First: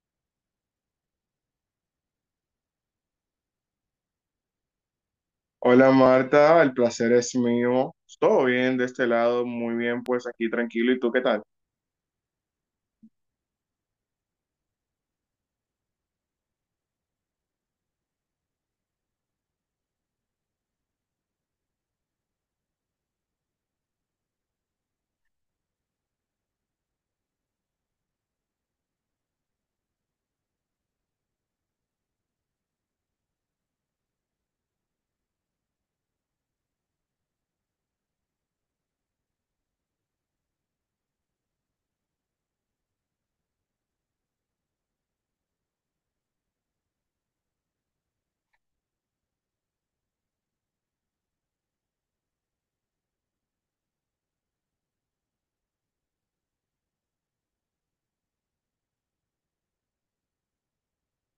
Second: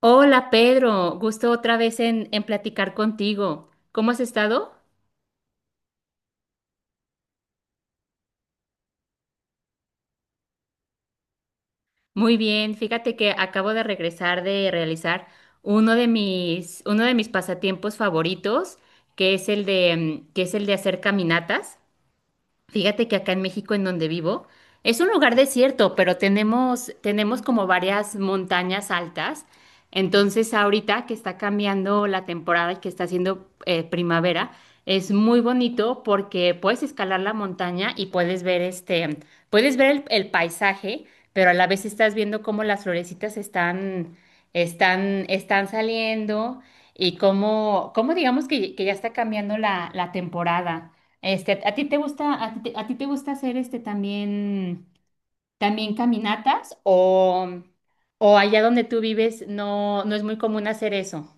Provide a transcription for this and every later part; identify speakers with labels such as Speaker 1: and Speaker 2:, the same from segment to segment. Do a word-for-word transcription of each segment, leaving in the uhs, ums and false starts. Speaker 1: Hola Pedro, gusto otra vez en, en platicar contigo. ¿Cómo has estado?
Speaker 2: Hola Marta, el placer es mío. Todo bien de este lado, muy bien, pues aquí tranquilo. ¿Y tú qué tal?
Speaker 1: Muy bien, fíjate que acabo de regresar de realizar uno de mis, uno de mis pasatiempos favoritos, que es el de, mm, que es el de hacer caminatas. Fíjate que acá en México, en donde vivo, es un lugar desierto, pero tenemos, tenemos como varias montañas altas. Entonces, ahorita que está cambiando la temporada y que está haciendo eh, primavera, es muy bonito porque puedes escalar la montaña y puedes ver este, puedes ver el, el paisaje, pero a la vez estás viendo cómo las florecitas están, están, están saliendo y cómo, cómo digamos que, que ya está cambiando la, la temporada. Este, ¿a ti te gusta, a ti te, a ti te gusta hacer este también, también caminatas o, o allá donde tú vives no, no es muy común hacer eso?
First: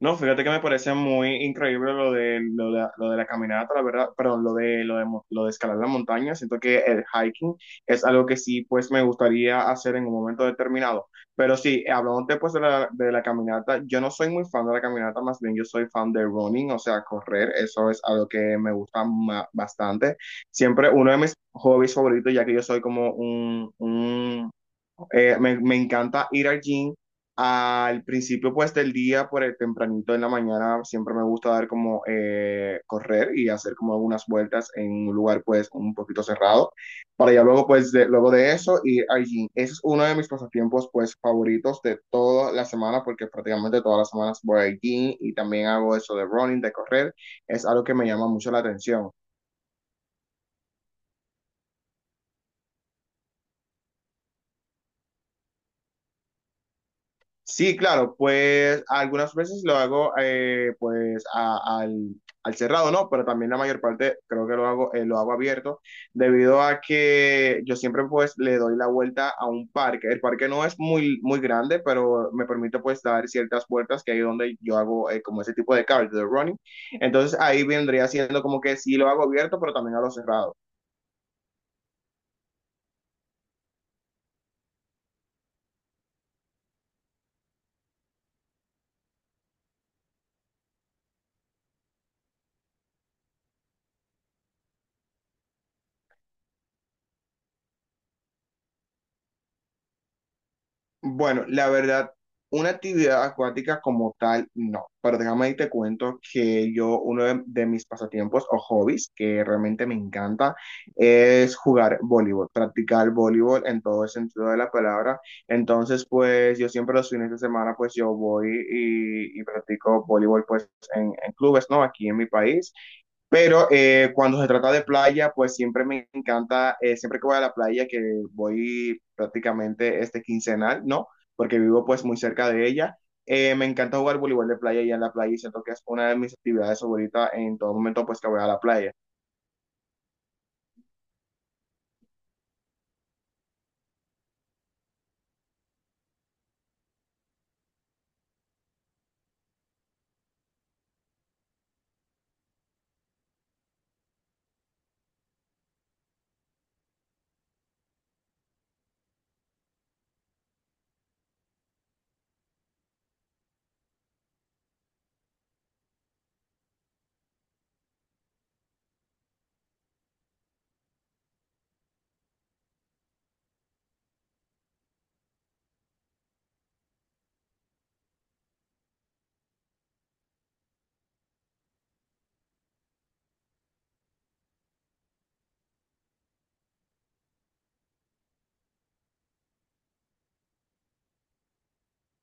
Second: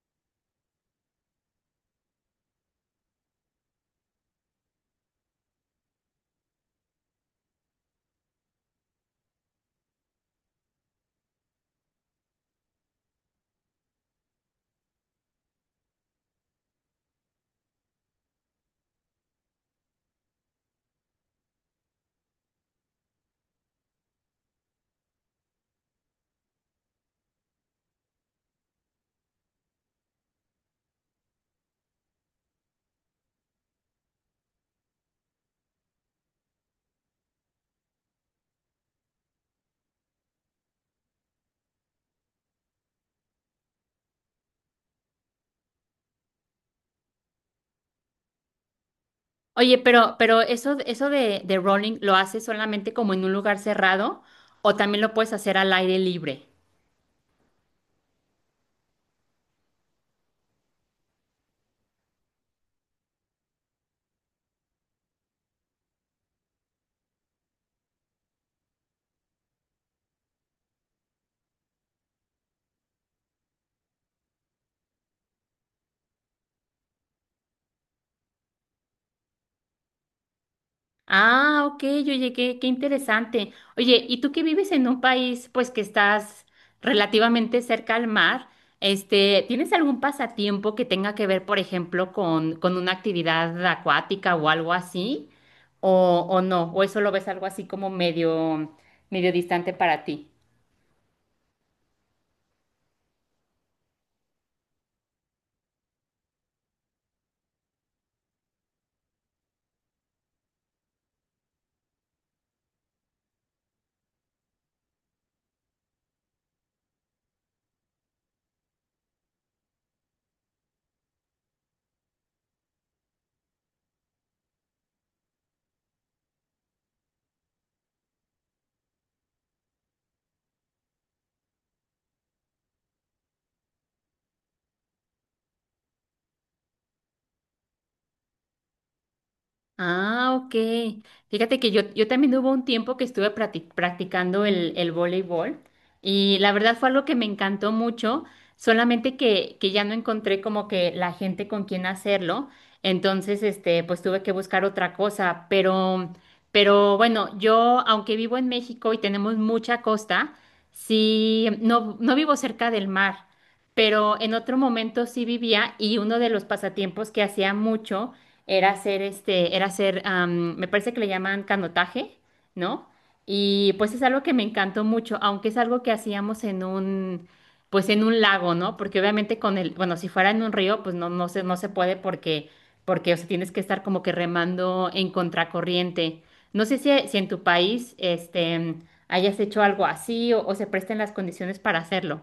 Speaker 2: No, fíjate que me parece muy increíble lo de, lo de, lo de la caminata, la verdad, perdón, lo de, lo de, mo- lo de escalar la montaña. Siento que el hiking es algo que sí, pues me gustaría hacer en un momento determinado. Pero sí, hablando pues de la, de la caminata, yo no soy muy fan de la caminata, más bien yo soy fan de running, o sea, correr, eso es algo que me gusta ma- bastante. Siempre uno de mis hobbies favoritos, ya que yo soy como un, un eh, me, me encanta ir al gym al principio pues del día, por el tempranito en la mañana, siempre me gusta dar como eh, correr y hacer como algunas vueltas en un lugar pues un poquito cerrado, para ya luego pues de, luego de eso ir al gym. Ese es uno de mis pasatiempos pues favoritos de toda la semana porque prácticamente todas las semanas voy al gym y también hago eso de running, de correr, es algo que me llama mucho la atención.
Speaker 1: Oye, pero, pero eso, eso de, de rolling, ¿lo haces solamente como en un lugar cerrado o también lo puedes hacer al aire libre?
Speaker 2: Sí, claro, pues algunas veces lo hago eh, pues a- al, al cerrado, ¿no? Pero también la mayor parte creo que lo hago, eh, lo hago abierto, debido a que yo siempre pues le doy la vuelta a un parque. El parque no es muy, muy grande, pero me permite pues dar ciertas vueltas que hay donde yo hago eh, como ese tipo de cardio, de running. Entonces ahí vendría siendo como que sí lo hago abierto, pero también a lo cerrado.
Speaker 1: Ah, ok, oye, qué, qué interesante. Oye, ¿y tú que vives en un país, pues que estás relativamente cerca al mar, este, ¿tienes algún pasatiempo que tenga que ver, por ejemplo, con, con una actividad acuática o algo así? ¿O, o no? ¿O eso lo ves algo así como medio, medio distante para ti?
Speaker 2: Bueno, la verdad, una actividad acuática como tal, no. Pero déjame y te cuento que yo, uno de, de mis pasatiempos o hobbies que realmente me encanta es jugar voleibol, practicar voleibol en todo el sentido de la palabra. Entonces, pues yo siempre los fines de semana, pues yo voy y, y practico voleibol, pues en, en clubes, ¿no? Aquí en mi país. Pero eh, cuando se trata de playa, pues siempre me encanta, eh, siempre que voy a la playa, que voy prácticamente este quincenal, ¿no? Porque vivo pues muy cerca de ella. Eh, me encanta jugar voleibol de playa y en la playa y siento que es una de mis actividades favoritas en todo momento pues que voy a la playa.
Speaker 1: Ah, ok. Fíjate que yo, yo también hubo un tiempo que estuve practi- practicando el, el voleibol y la verdad fue algo que me encantó mucho, solamente que, que ya no encontré como que la gente con quien hacerlo, entonces este, pues tuve que buscar otra cosa, pero, pero bueno, yo aunque vivo en México y tenemos mucha costa, sí, no, no vivo cerca del mar, pero en otro momento sí vivía y uno de los pasatiempos que hacía mucho era hacer este, era hacer, am, me parece que le llaman canotaje, ¿no? Y pues es algo que me encantó mucho, aunque es algo que hacíamos en un, pues en un lago, ¿no? Porque obviamente con el, bueno, si fuera en un río, pues no, no se, no se puede porque, porque, o sea, tienes que estar como que remando en contracorriente. No sé si, si en tu país, este, hayas hecho algo así o, o se presten las condiciones para hacerlo.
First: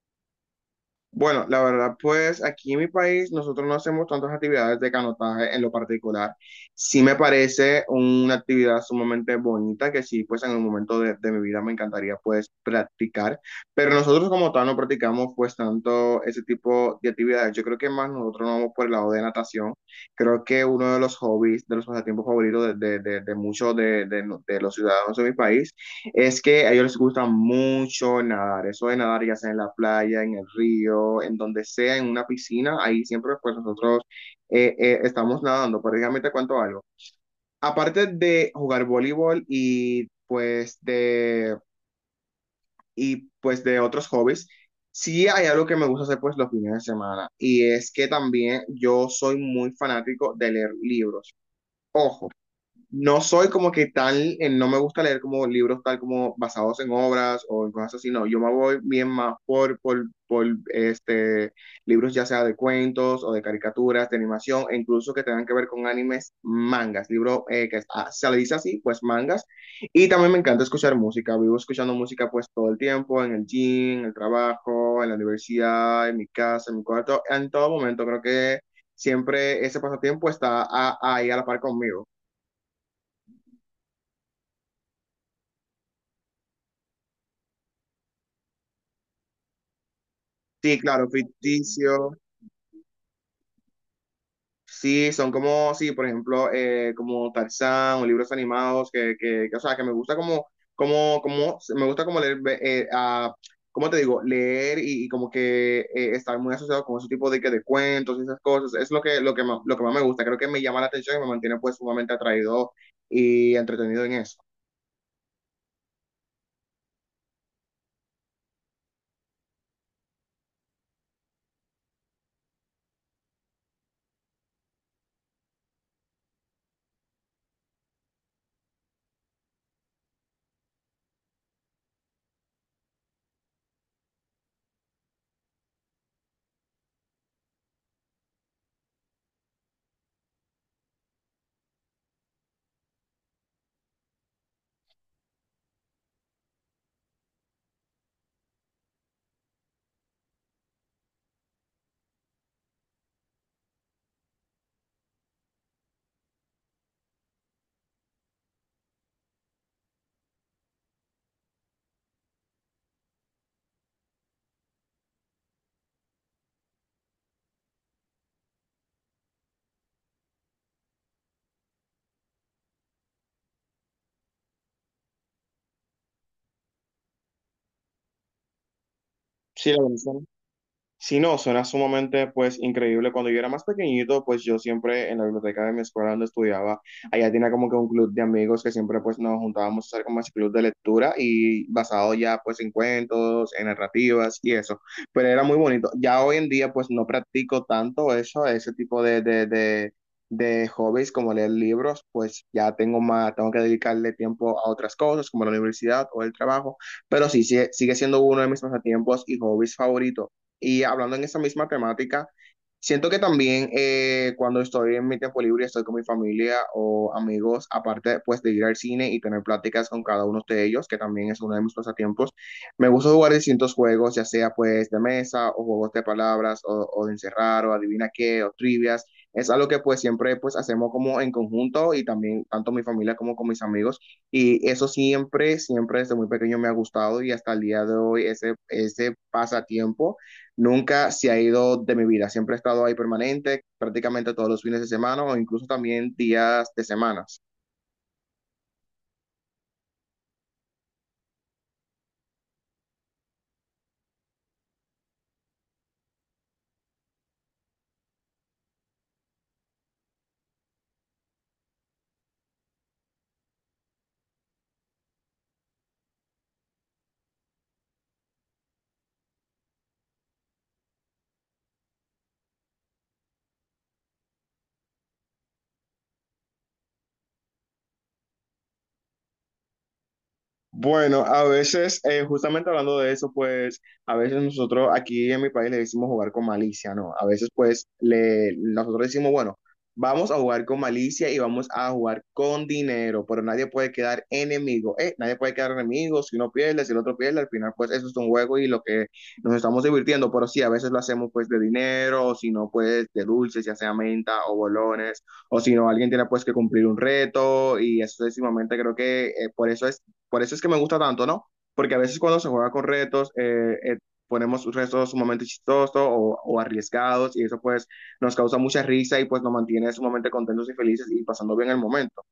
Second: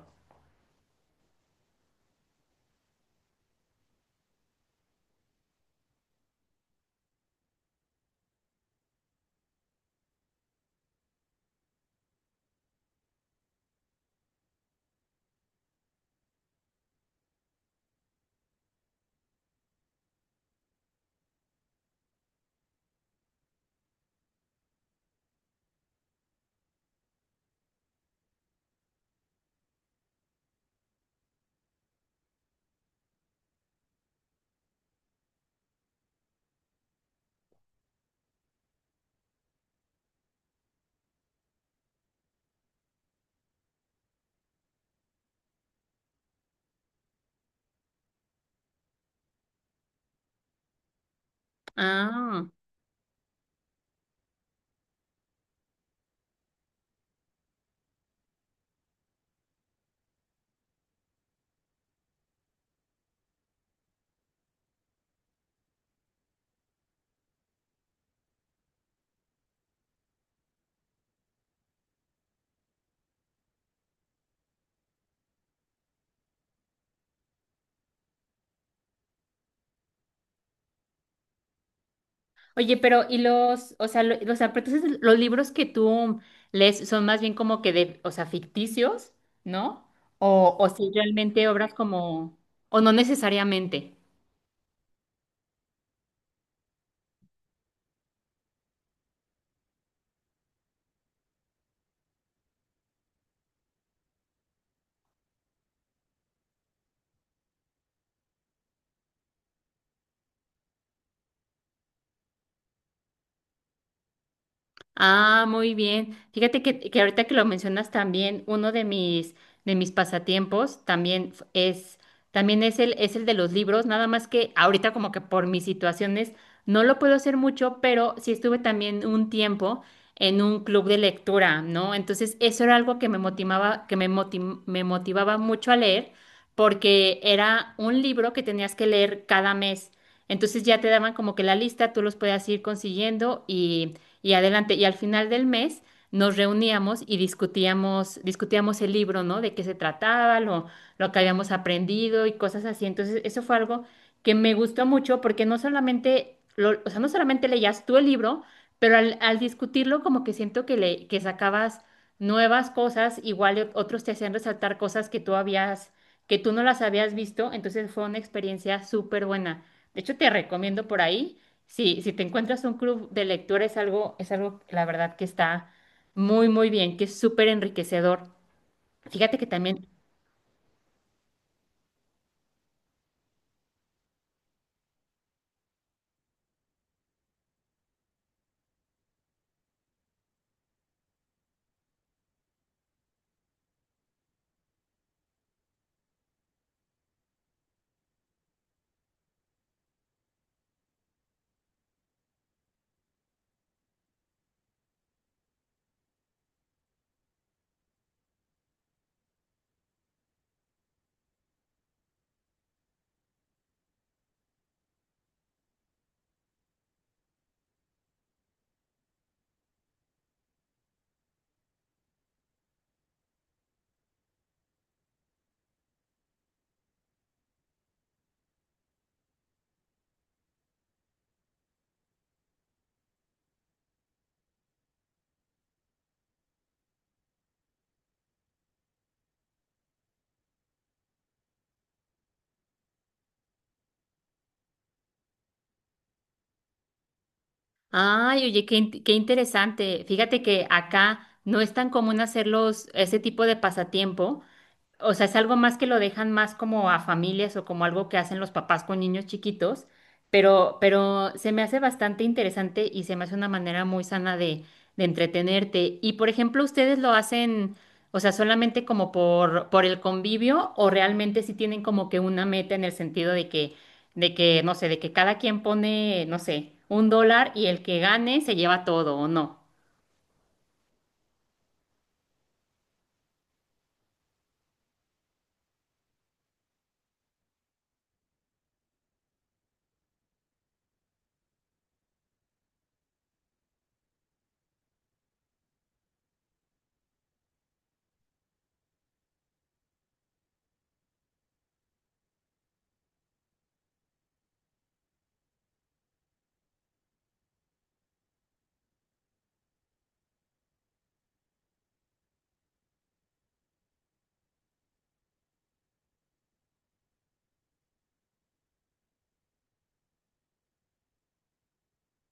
Speaker 2: Bueno, la verdad, pues aquí en mi país nosotros no hacemos tantas actividades de canotaje en lo particular. Sí me parece una actividad sumamente bonita que sí, pues en un momento de, de mi vida me encantaría pues practicar, pero nosotros como tal no practicamos pues tanto ese tipo de actividades. Yo creo que más nosotros nos vamos por el lado de natación. Creo que uno de los hobbies, de los pasatiempos favoritos de, de, de, de muchos de, de de los ciudadanos de mi país es que a ellos les gusta mucho nadar, eso de nadar ya sea en la playa, en el río, en donde sea, en una piscina, ahí siempre pues nosotros eh, eh, estamos nadando, prácticamente cuanto algo. Aparte de jugar voleibol y pues de, y, pues, de otros hobbies, sí hay algo que me gusta hacer pues los fines de semana y es que también yo soy muy fanático de leer libros. Ojo
Speaker 1: Ah.
Speaker 2: no soy como que tan, eh, no me gusta leer como libros tal como basados en obras o en cosas así, no, yo me voy bien más por, por, por este, libros ya sea de cuentos o de caricaturas, de animación, e incluso que tengan que ver con animes, mangas, libro eh, que es- ah, se le dice así, pues mangas, y también me encanta escuchar música, vivo escuchando música pues todo el tiempo, en el gym, en el trabajo, en la universidad, en mi casa, en mi cuarto, en todo momento, creo que siempre ese pasatiempo está a- ahí a la par conmigo.
Speaker 1: Oye, pero ¿y los, o sea, lo- los, entonces los libros que tú lees son más bien como que de, o sea, ficticios, ¿no? O, o
Speaker 2: Sí,
Speaker 1: si
Speaker 2: claro,
Speaker 1: realmente obras
Speaker 2: ficticio.
Speaker 1: como, o no necesariamente.
Speaker 2: Sí, son como, sí, por ejemplo, eh, como Tarzán o libros animados que, que, que, o sea, que me gusta como, como, como, me gusta como leer, ve- eh, ah, ¿cómo te digo? Leer y, y como que eh, estar muy asociado con ese tipo de, que de cuentos y esas cosas. Es lo que, lo que más, lo que más me gusta. Creo que me llama la atención y me mantiene pues sumamente atraído y entretenido en eso.
Speaker 1: Ah, muy bien. Fíjate que, que ahorita que lo mencionas también, uno de mis, de mis pasatiempos también f- es, también es el, es el de los libros, nada más que ahorita como que por mis situaciones no lo puedo hacer mucho, pero sí estuve también un tiempo en un club de lectura, ¿no? Entonces eso era algo que me motivaba, que me motim- me motivaba mucho a leer, porque era un libro que tenías que leer cada mes. Entonces ya te daban como que la lista, tú los podías ir consiguiendo y adelante. Y al final del mes nos reuníamos y discutíamos, discutíamos el libro, ¿no? De qué se trataba, lo, lo que habíamos aprendido y cosas así. Entonces, eso fue algo que me gustó mucho porque no solamente, lo- o sea, no solamente leías tú el libro, pero al, al discutirlo como que siento que, le, que sacabas nuevas cosas, igual y otros te hacían resaltar cosas que tú habías, que tú no las habías visto, entonces fue una experiencia súper buena. De hecho, te recomiendo por ahí. Sí, si te encuentras un club de lectura es algo, es algo, la verdad, que está muy, muy bien, que es súper enriquecedor. Fíjate que
Speaker 2: Sí, la
Speaker 1: también,
Speaker 2: verdad. Si no, suena sumamente pues increíble. Cuando yo era más pequeñito, pues yo siempre en la biblioteca de mi escuela donde estudiaba, allá tenía como que un club de amigos que siempre pues nos juntábamos a hacer como ese club de lectura y basado ya pues en cuentos, en narrativas y eso. Pero era muy bonito. Ya hoy en día pues no practico tanto eso, ese tipo de, de, de, de hobbies como leer libros, pues ya tengo más, tengo que dedicarle tiempo a otras cosas como la universidad o el trabajo. Pero sí, sigue, sigue siendo uno de mis pasatiempos y hobbies favoritos. Y hablando en esa misma temática, siento que también eh, cuando estoy en mi tiempo libre, estoy con mi familia o amigos, aparte pues de ir al cine y tener pláticas con cada uno de ellos, que también es uno de mis pasatiempos, me gusta jugar distintos juegos, ya sea pues de mesa o juegos de palabras o, o de encerrar o adivina qué o trivias. Es algo que pues siempre pues hacemos como en conjunto y también tanto mi familia como con mis amigos. Y eso siempre, siempre desde muy pequeño me ha gustado y hasta el día de hoy ese, ese pasatiempo nunca se ha ido de mi vida. Siempre he estado ahí permanente, prácticamente todos los fines de semana o incluso también días de semanas.
Speaker 1: ay, oye, qué, in- qué interesante. Fíjate que acá no es tan común hacerlos, ese tipo de pasatiempo. O sea, es algo más que lo dejan más como a familias o como algo que hacen los papás con niños chiquitos, pero, pero se me hace bastante interesante y se me hace una manera muy sana de, de entretenerte. Y por ejemplo, ¿ustedes lo hacen, o sea, solamente como por, por el convivio o realmente sí tienen como que una meta en el sentido de que, de que, no sé, de que cada quien pone, no sé, un dólar y el que gane se lleva todo o no?
Speaker 2: Bueno, a veces, eh, justamente hablando de eso, pues a veces nosotros aquí en mi país le decimos jugar con malicia, ¿no? A veces pues le, nosotros decimos, bueno, vamos a jugar con malicia y vamos a jugar con dinero, pero nadie puede quedar enemigo, ¿eh? Nadie puede quedar enemigo, si uno pierde, si el otro pierde, al final pues eso es un juego y lo que nos estamos divirtiendo, pero sí, a veces lo hacemos pues de dinero, o si no pues de dulces, ya sea menta o bolones, o si no alguien tiene pues que cumplir un reto y eso es sumamente creo que eh, por eso es por eso es que me gusta tanto, ¿no? Porque a veces cuando se juega con retos, eh, eh, ponemos retos sumamente chistosos o, o arriesgados y eso pues nos causa mucha risa y pues nos mantiene sumamente contentos y felices y pasando bien el momento.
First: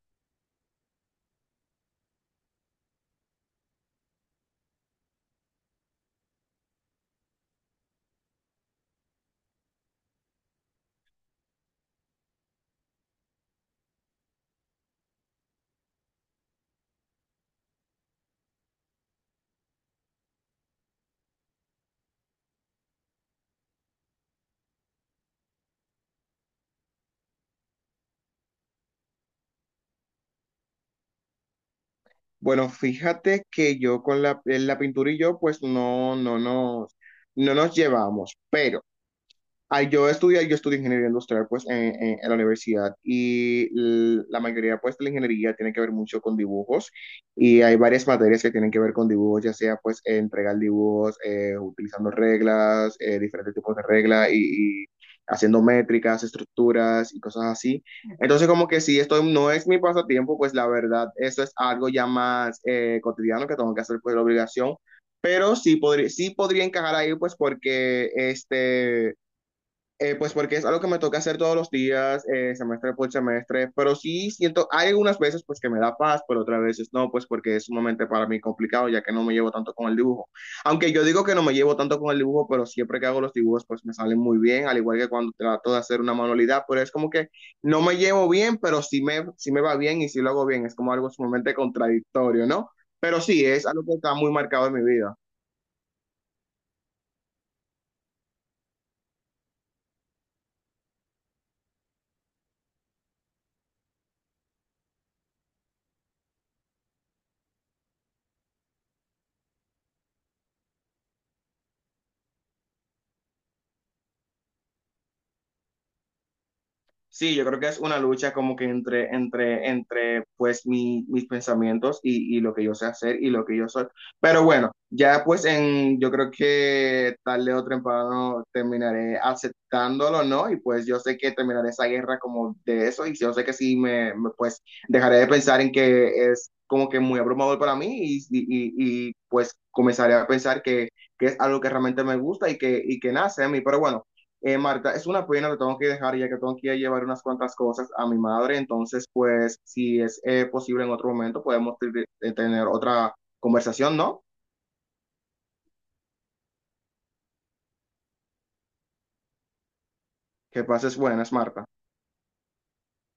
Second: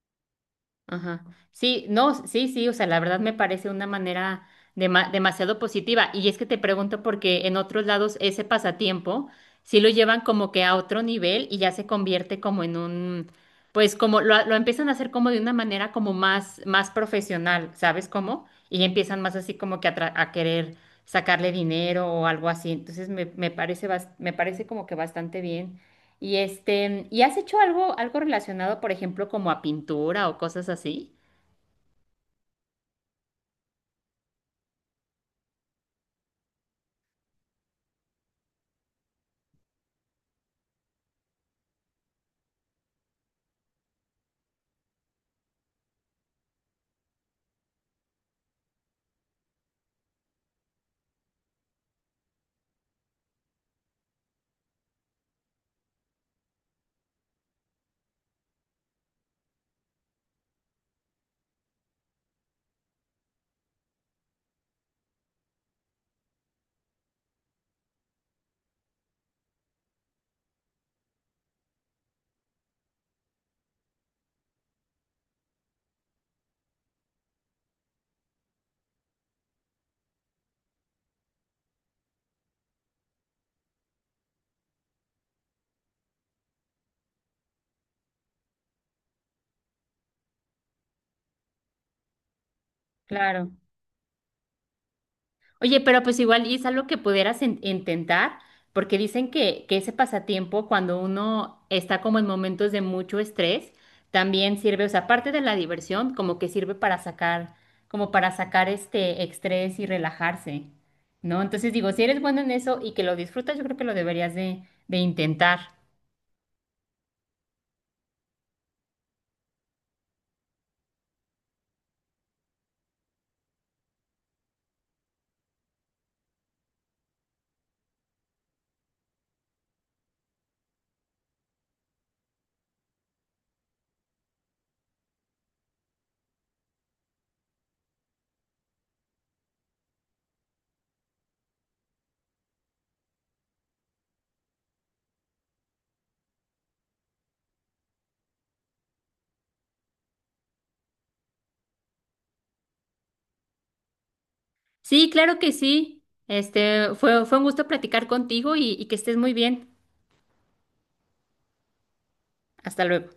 Speaker 1: Ajá. Sí, no, sí, sí, o sea, la verdad me parece una manera dema- demasiado positiva. Y es que te pregunto porque en otros lados ese pasatiempo sí lo llevan como que a otro nivel y ya se convierte como en un, pues como lo, lo empiezan a hacer como de una manera como más, más profesional, ¿sabes cómo? Y empiezan más así como que a, tra- a querer sacarle dinero o algo así. Entonces me, me parece, bas- me parece como que bastante bien. Y este, ¿y has hecho algo, algo relacionado, por ejemplo, como a pintura o cosas así?
Speaker 2: Bueno, fíjate que yo con la, eh, la pintura y yo pues no, no nos, no nos llevamos, pero... Ay, yo estudié, yo estudié ingeniería industrial pues en, en- en la universidad y l- la mayoría pues de la ingeniería tiene que ver mucho con dibujos y hay varias materias que tienen que ver con dibujos, ya sea pues entregar dibujos eh, utilizando reglas, eh, diferentes tipos de reglas y, y haciendo métricas, estructuras y cosas así. Entonces como que si esto no es mi pasatiempo, pues la verdad eso es algo ya más eh, cotidiano que tengo que hacer pues la obligación, pero sí, podría sí podría encajar ahí pues porque este... Eh, pues porque es algo que me toca hacer todos los días, eh, semestre por semestre, pero sí siento, hay algunas veces pues que me da paz, pero otras veces no, pues porque es sumamente para mí complicado, ya que no me llevo tanto con el dibujo. Aunque yo digo que no me llevo tanto con el dibujo, pero siempre que hago los dibujos pues me salen muy bien, al igual que cuando trato de hacer una manualidad, pero es como que no me llevo bien, pero sí me, sí me va bien y sí lo hago bien, es como algo sumamente contradictorio, ¿no? Pero sí,
Speaker 1: Claro.
Speaker 2: es algo que está muy marcado en mi vida.
Speaker 1: Oye, pero pues igual y es algo que pudieras in- intentar, porque dicen que, que ese pasatiempo, cuando uno está como en momentos de mucho estrés, también sirve, o sea, aparte de la diversión, como que sirve para sacar, como para sacar este estrés y relajarse, ¿no? Entonces digo, si eres bueno en eso y que lo disfrutas, yo creo que lo deberías de, de intentar.
Speaker 2: Sí, yo creo que es una lucha como que entre, entre, entre pues mi- mis pensamientos y, y lo que yo sé hacer y lo que yo soy. Pero bueno, ya pues en, yo creo que tarde o temprano terminaré aceptándolo, ¿no? Y pues yo sé que terminaré esa guerra como de eso y yo sé que sí me, me, pues dejaré de pensar en que es como que muy abrumador para mí y, y, y, y, pues comenzaré a pensar que, que es algo que realmente me gusta y que, y que nace a mí. Pero bueno. Eh, Marta, es una pena, te tengo que dejar ya que tengo que ir a llevar unas cuantas cosas a mi madre, entonces pues si es eh, posible en otro momento podemos te- te- tener otra conversación, ¿no?
Speaker 1: Sí, claro que sí. Este, fue, fue un gusto platicar contigo y, y que estés muy bien.
Speaker 2: Que pases buenas, Marta.
Speaker 1: Hasta luego.